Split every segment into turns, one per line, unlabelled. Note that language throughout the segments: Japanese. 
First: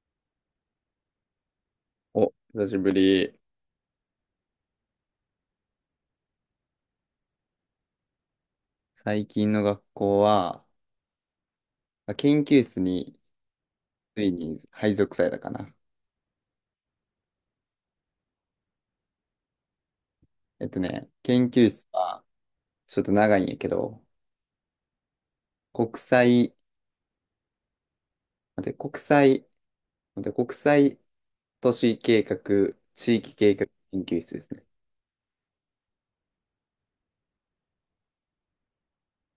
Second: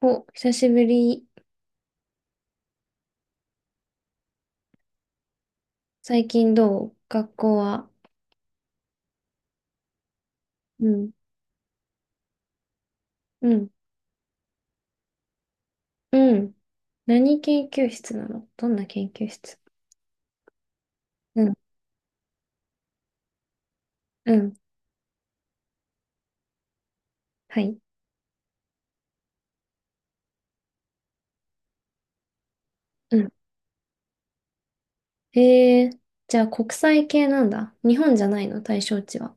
お、久しぶり。
お、久しぶり。
最近どう学校は。
最近の学校は、
うん。
まあ研究室に
うん。
ついに配属されたかな。
うん。何研究室なの、どんな研究室？う
研
ん。
究室はちょっと長いんやけど、
うん。
国際、
はい。
待って、国際、待って、国際都市計画、
う
地
ん。
域計画研究室ですね。
えー、じゃあ国際系なんだ。日本じゃないの、対象地は。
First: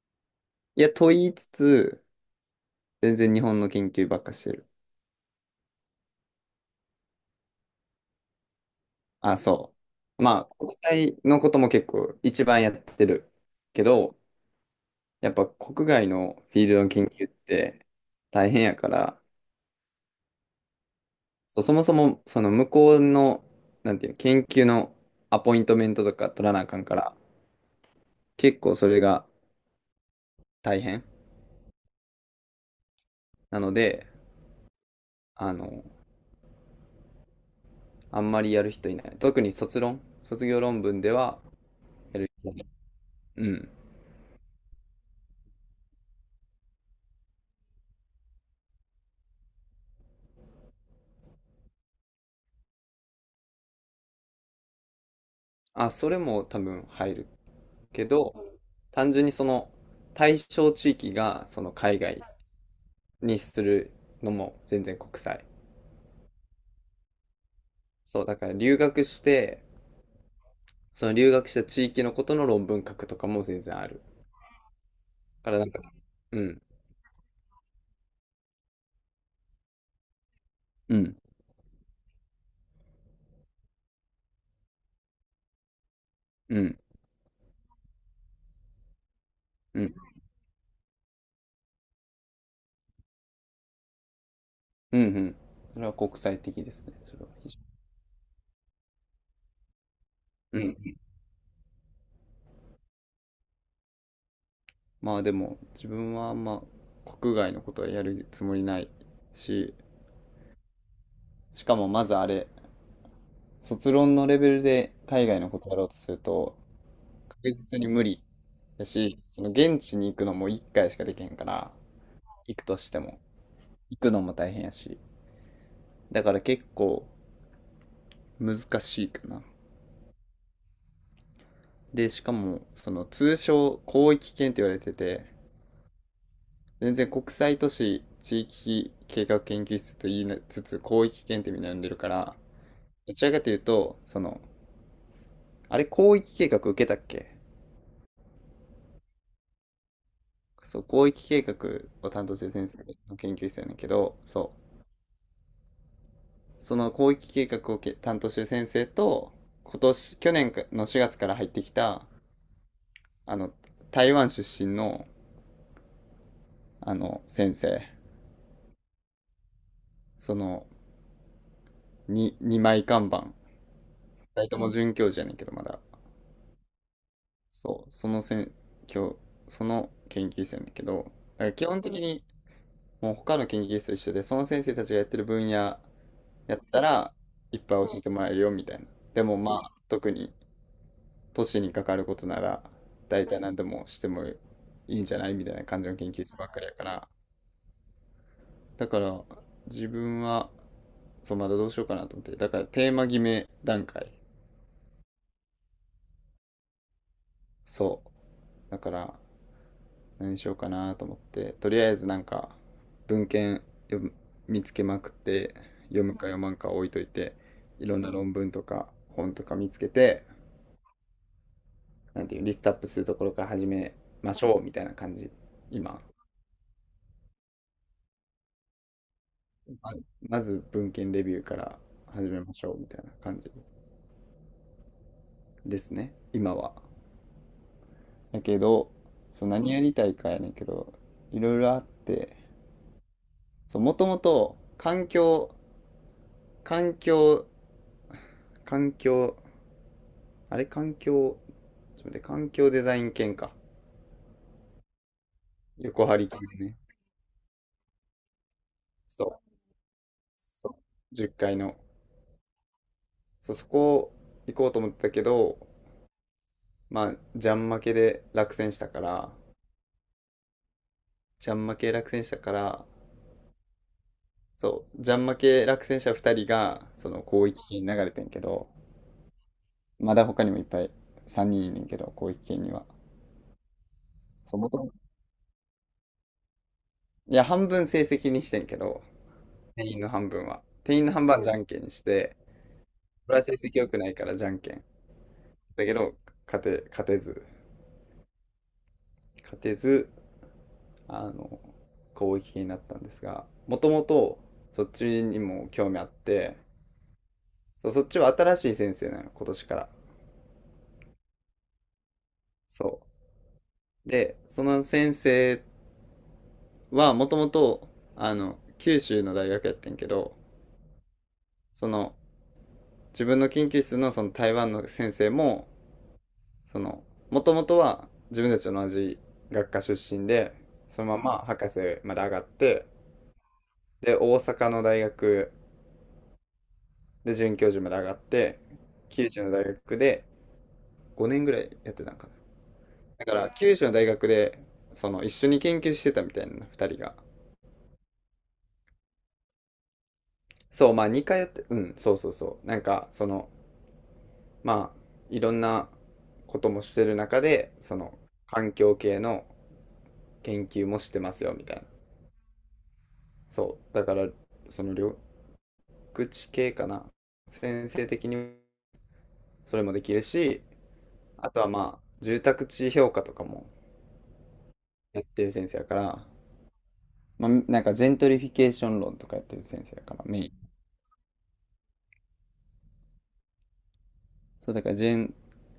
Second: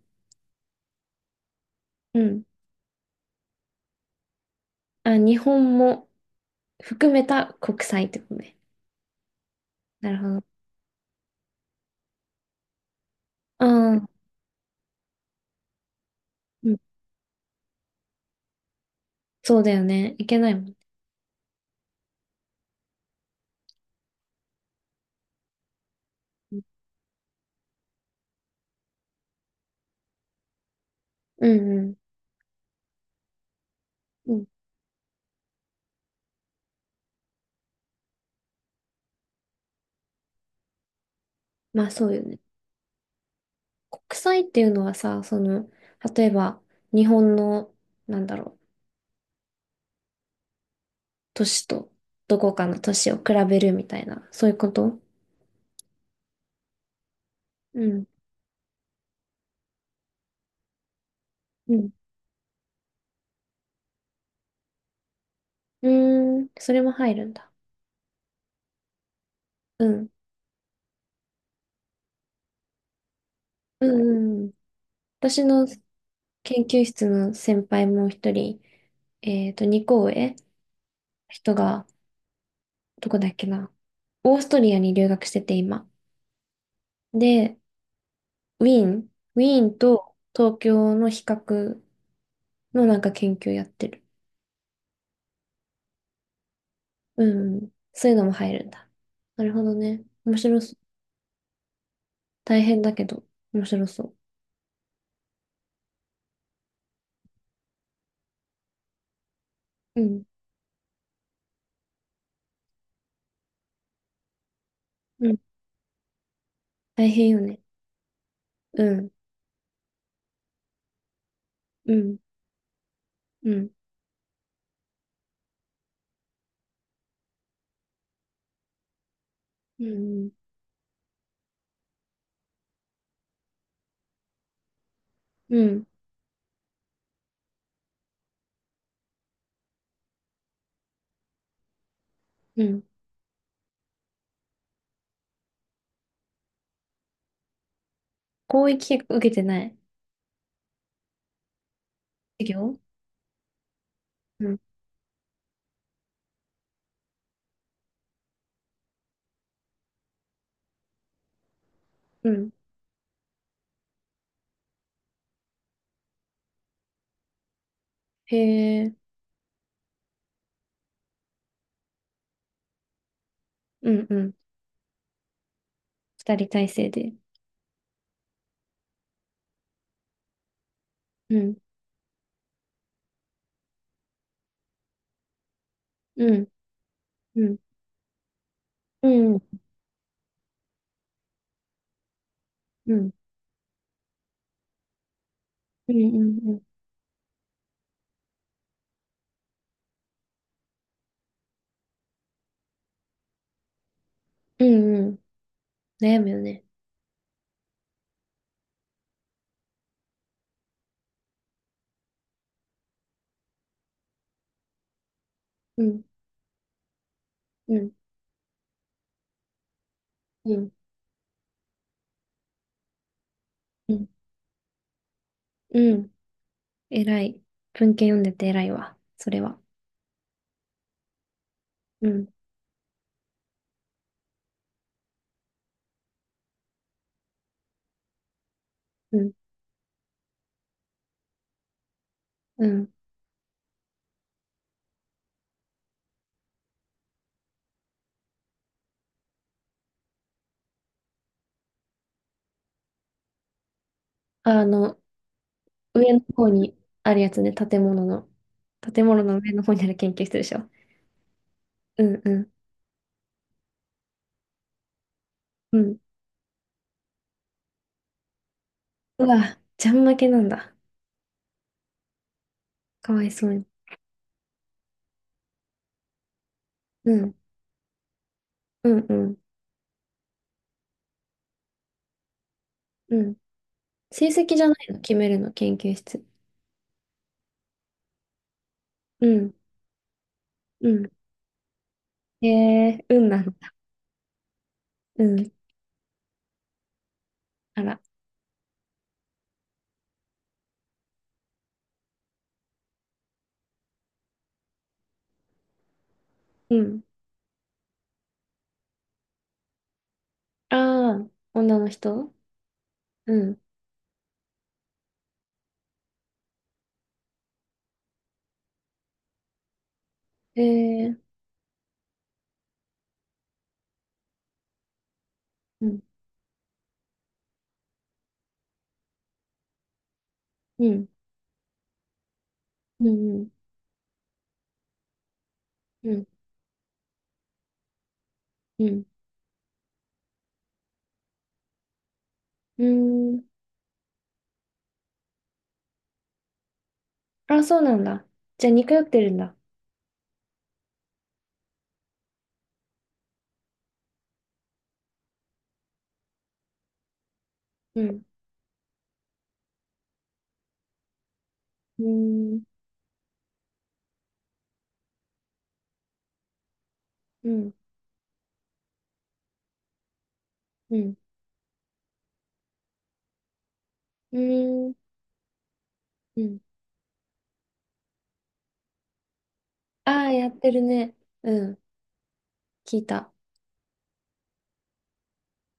いや、と言いつつ、
うん。
全然日本の研究ばっかしてる。
あ、日本も含めた国際ってことね。
あ、そ
なる
う。
ほ
まあ、
ど。
国際のことも結構一番やってる
あ
け
あ、
ど、やっぱ国外のフィー
う
ル
ん。
ドの研究って大変やから、
そうだよね。いけないもんね。
そう、そもそも、その向こうの、なんていうの、研究のアポイントメントとか取らなあかんから、結構それが大変
うんうん。
なので、
うん。
あの、あんまりやる人いない。特に卒論、卒業論文では
まあそう
や
よ
る
ね。
人いない。うん。
国際っていうのはさ、その、例えば日本の、なんだろう、都市とどこかの都市を比べるみたいな、そういうこと？
あ、それも多分入る
う
け
ん。
ど、単純にその対象地域がその
うん。
海外にするのも全然国際。
うーん、それも入るんだ。
そう、だから留学して、
うん。
その留学した地域のことの論文書くとかも全然
う
ある。
ん、うん。私
だからな
の
んか、うん。
研究室の先輩も一人、2校上、
うん、
人が、どこだっけな。オーストリアに留学してて、今。
うん、
で、ウィーン、ウィーン
うん、
と東京の比較のなんか研究やってる。
うん、うん。それは国際的ですね。そ
う
れは非
ん。そういうのも入るんだ。なるほどね。面白
常に。う
そう。
ん。
大変だけど、面白そ
まあでも、自分はあんま国外のことはやるつもりないし、
う。うん。
しかもまず卒論のレベルで
う
海
ん、
外のことやろうとすると、
大変よ
確
ね。
実に無理
う
だ
ん、
し、その現地に行くのも1回しかできへんから、
うん、
行くとしても、
うん、
行くのも大変やし、だから結構難しいかな。
うん、
で、しかも、その通称広域圏って言われてて、
うん、
全然国際都市地域計画研究室と言いなつつ広域検定みたいなの呼んでるから、
うん。
どちらかというとそのあれ広域計画受けたっけ。
広域結構受けてない
そう、広域計画を担当し
授
てる先生
業。
の研究室やねんけど、
う
そ
ん、
う、その広域計画を担当してる先生と、今年去年の4月から入ってきた、
うん。
あの台湾出身のあの先生、
へえ。
その 2, 二枚看板、
うん、うん。
大友准教授やねんけど、まだ
二人体制で。
そう、そのせん、今日、その研究室やねんだけど、
う
だから
ん、
基本的にもう他の研究室と一緒で、その先生たちがやってる分野や
うん、
ったら、
う
い
ん、
っぱい教えてもらえるよみたいな。
う
でも
ん、
まあ、特に都市に関わることなら、
うん、うん、
大体何でもしてもいいんじゃないみたいな感じ
う
の研究室
ん、
ば
う
っか
ん、
りやから。だから、自分は、そう、まだどうしようかなと思って。だから、テーマ決め段階。
うん。うん、悩むよね。
そう。だから、何しようかなと思って、とりあえずなんか文献読む見つけまくって、
うん、
読むか読まんか置いといて、
う
い
ん、
ろんな論文とか本とか見つけて、
うん、
なんていうリストアップするところから始
う
め
ん、
ましょうみたいな感じ、
う
今。
ん。偉い。文献読んでて偉いわ、それは。
ままず文献レビューから
うん、
始めましょうみたいな感じですね今は。やけど、
うん、
そう何やりたいかやねんけど、いろいろあって、
うん。
もともと環境環境環境あれ、環境、ちょっと待って、環境デザイン研か。
あの、
横
上
張
の
り系
方
ね。
にあるやつね。建物の。建物の
そう。
上の方にある研究室でしょ。
そう。10階の。
うん、うん、
そう、そこ行こうと思ってたけど、
うん。
まあ、ジャン負けで落選したか
う
ら、
わ、ちゃん負けなんだ。
ジャン負け落選したから、
かわいそうに。
そう、ジャン負け落選者2人が、そ
う
の
ん、
広域圏に流れてんけど、
うん、うん、
まだ他にもいっぱい3人いんねんけど、広域圏には。
うん。成績
そう、
じゃな
元々、
いの、決めるの、研究室。
いや、半分成績にしてんけど、
うん、
定員の半分は。
う
定員
ん。
の半分はじゃんけんにして、
へえ、運
これ
な
は
ん
成
だ。
績良くないからじゃんけん。
うん、
だけど、勝て、勝てず、
あら、
勝てず、あの、攻撃になったんですが、もともとそっちにも興味あって、
うん。
そっちは新しい先生なの、今年から。
ああ、女の人？
そ
うん。
う。で、その先生はもともと、九州の大学やってんけど、
へえ。
その、自分の研究室のその台湾の先生も、
うん、
その、もともとは自分たちと同じ学科出身で、
う
そ
ん、
のまま博士まで上がって、
うん、
で、大阪の大学
うん、
で、准教授まで上がって、
うん、うん。
九州の大学で5年ぐらいやってたんかな。
う
だか
ーん。
ら、九州の大学で、その、一緒に研究してたみたいな、2人が。
あ、そうなんだ。じゃあ、似通ってるんだ。
そう、まあ、2回やって、うん、そうそうそう。なんか、その、まあ、いろんなこともしてる中で、そ
う
の、
ん、
環境系の研究もしてますよ、みたいな。
うーん、
そう、だから、その、緑地系かな。
うん、
先生的にそれもできるし、
うん、
あとはまあ、住宅地評価とかも
うーん、
やってる先生やから、
うん。
まあ、なんかジェントリフィケーション論とかやってる先生だ
あ
から、
あ、
メイ
やって
ン。
るね。うん、聞いた。
そう、だから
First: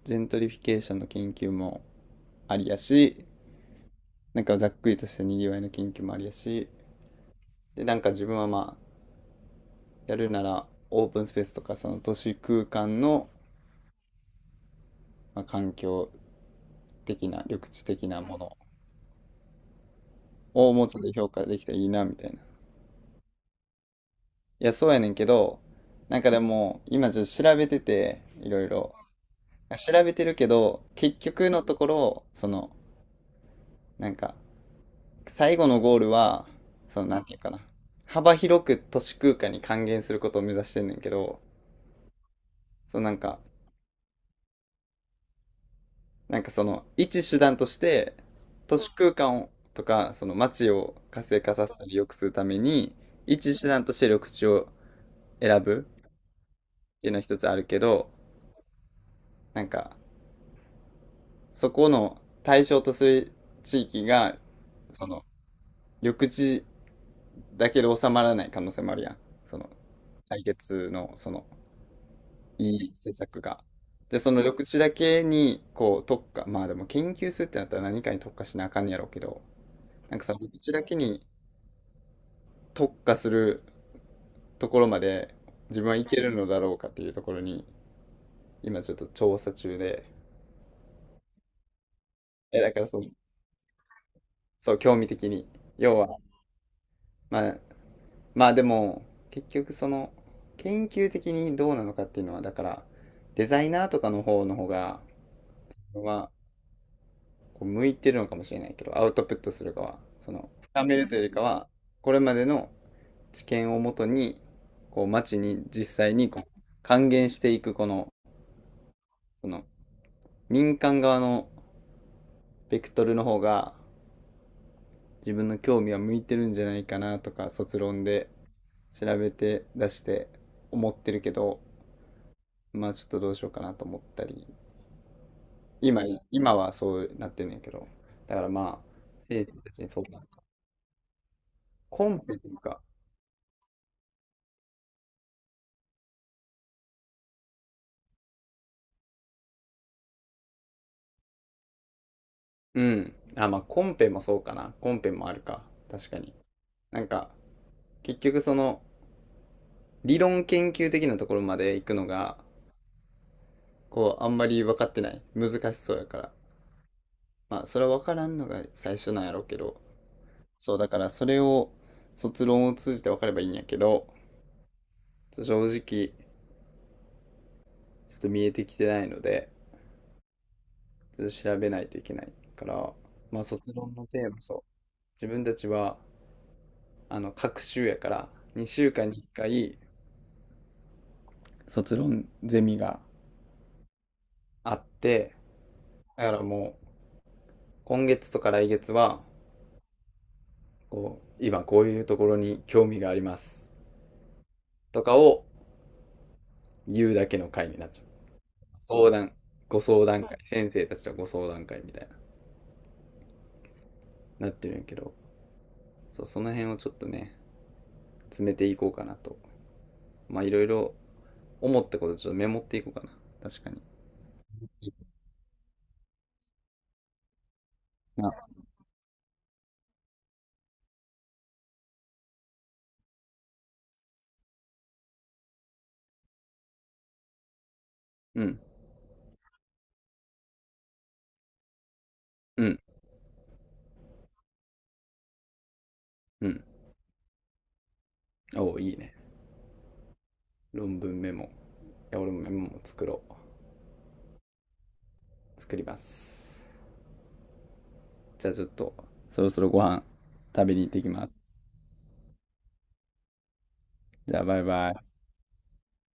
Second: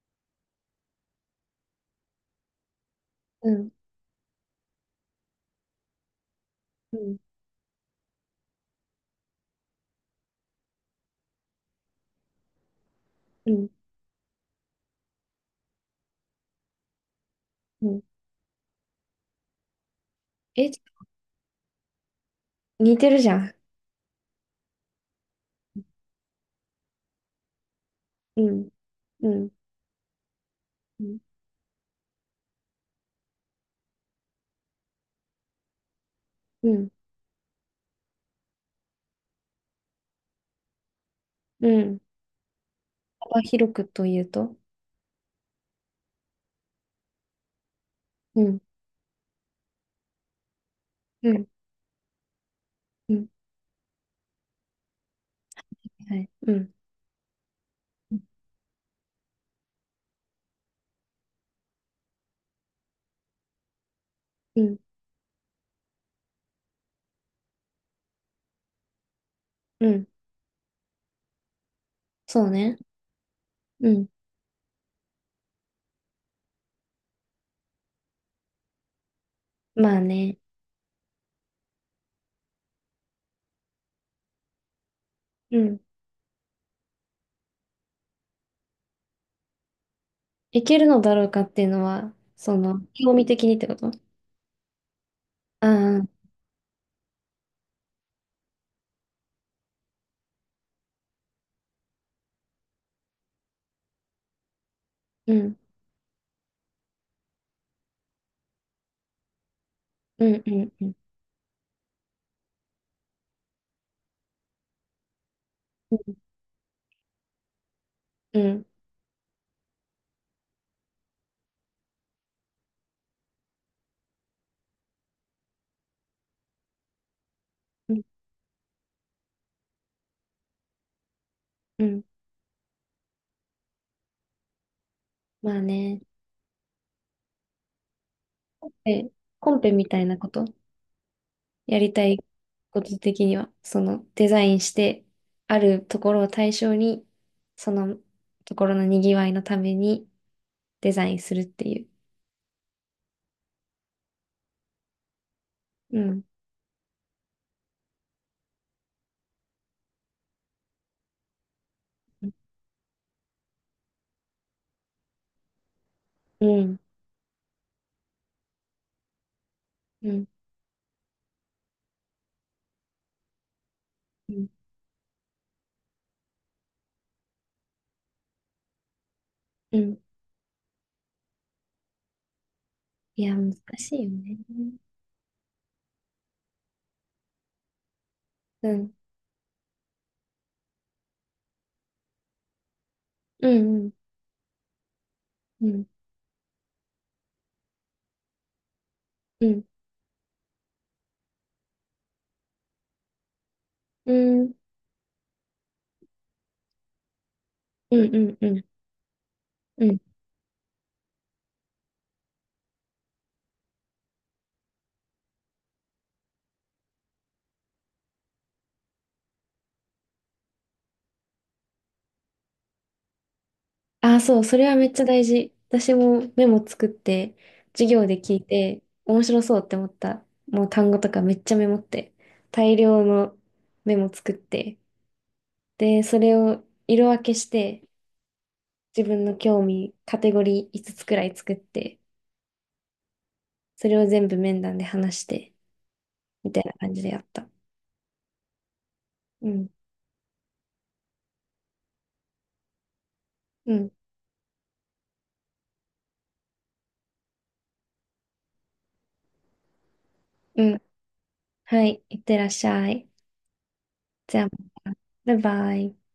ジェントリフィケーションの研究もありやし、
うん、
なんかざっくりとしたにぎわいの研究もありやし、
うん、
で、なんか自分はまあ、やるならオープンスペースとかその都市空間の、
うん、
まあ、環境的な、緑地
うん。
的なもの
え、
をもうちょっと評価できたらいいな、みたいな。い
似てるじゃん。
や、そうやねんけど、なんかでも、今ちょっと調べてて、
う
いろ
ん、
いろ。
うん、
調べてるけど、
う
結
ん、
局のところ、その、なんか、最後のゴールは、
うん、
その、なんていうかな。幅広く都市空間に還元することを目指してんねんけど、
うん。
そのなんか、
幅広くというと？
なんかその、一手段として、
うん、
都市空間をとか、その街を活
う
性
ん、
化させたり良くするために、
うん、
一手段として緑地を選ぶ
はい。うん、
っていうのは一つあるけど、なんか、そこの対象とする地域が、
うん、
その、緑地だけで収まらない可能性もあるやん。その、
うん。
来月の、その、
そう
い
ね。
い施策が。
うん、
で、その緑地だけに、こう、特化、まあでも研究するってなったら何かに特化しなあかんねやろうけど、
まあ
なんかさ、
ね、
緑地だけに特化するところまで
うん、
自分はいけるのだろうかっていうところに、今ちょっと調査中で、
いけるのだろうかっていうのは、そ
え、だ
の、
からその、
興味的にってこと？あ
そう、興味的に。
あ、う
要
ん、
は、まあ、まあでも、結局その、研究的にどうなのかっていうのは、だから、デザイナーとかの方の方が、
うん、
はこう向いてるのかもしれないけど、アウトプットする側、
う
そ
ん、
の
うん、う
深
ん、
めるというよりかは、これまでの知見をもとに、こう町に実際にこう還元していくこの、
うん、
その民間側のベクトルの方が自分の興味は向いてるんじゃないかな、とか卒論で調べて出して思ってるけど、
うん。
まあちょっとどうしようかなと思ったり、
まあね。
今今はそうなってんねんけど、だからまあ
え、
先生
コン
徒た
ペ
ち
み
に
た
そ
い
う、
なことやりた
コ
い
ンペというか、
こと的には、その、デザインして、あるところを対象に、そのところのにぎわいのために、デザインするっていう。
うん。あ、まあ、コンペもそうかな。コンペもあるか。
う
確か
ん。
に。なんか、結局その、理論研究的なところまで行くのが、こう、あんまり分かってない。難しそうやから。
うん。
まあ、それは分からんのが最初なんやろうけど。
うん。
そう、だからそれを、卒論を通じて分かればいいんやけど、
うん。
ちょっと正直、ちょっと見えてきてないので、
うん。
ちょっと調べないといけないから、
いや、
まあ、
難
卒
し
論
い
の
よ
テー
ね。
マ、そう。自分たちは、各週やから、
う
2週
ん。
間に1回、卒論ゼミが
うん。
あって、
うん。
だからもう今月とか来月は、
うん。
こう、今こういうところに興味があります
うん。
とかを言うだけの回になっ
う
ちゃう。
ん。うん。うん。
相談、ご
うん。
相談会、先生たちとご相談会みたいな、なってるんやけど、そう、その辺をちょっとね、詰めていこうかなと。まあいろいろ思ったことちょっとメモっていこうかな。確かに。
ああ、そう。それはめっちゃ大事。私もメモ作って、授業で聞い
あ、
て、面白そうって思った。もう単語とかめっちゃメモって、大量のメモ作って、で、それを色分けして、
うん、
自分の興味、カテゴリー5つくらい作って、
うん、
それを全部面談で話して、
う
みたい
ん。
な感じでやった。
おお、いいね。
うん、
論文メモ。いや、俺もメモも作ろう。
うん、
作ります。じゃあちょっと、そろそろご飯
う
食べ
ん。
に行ってきます。
はい、いってらっしゃい。
じ
じ
ゃ
ゃ
あ
あ、
バイバイ。
バイバイ。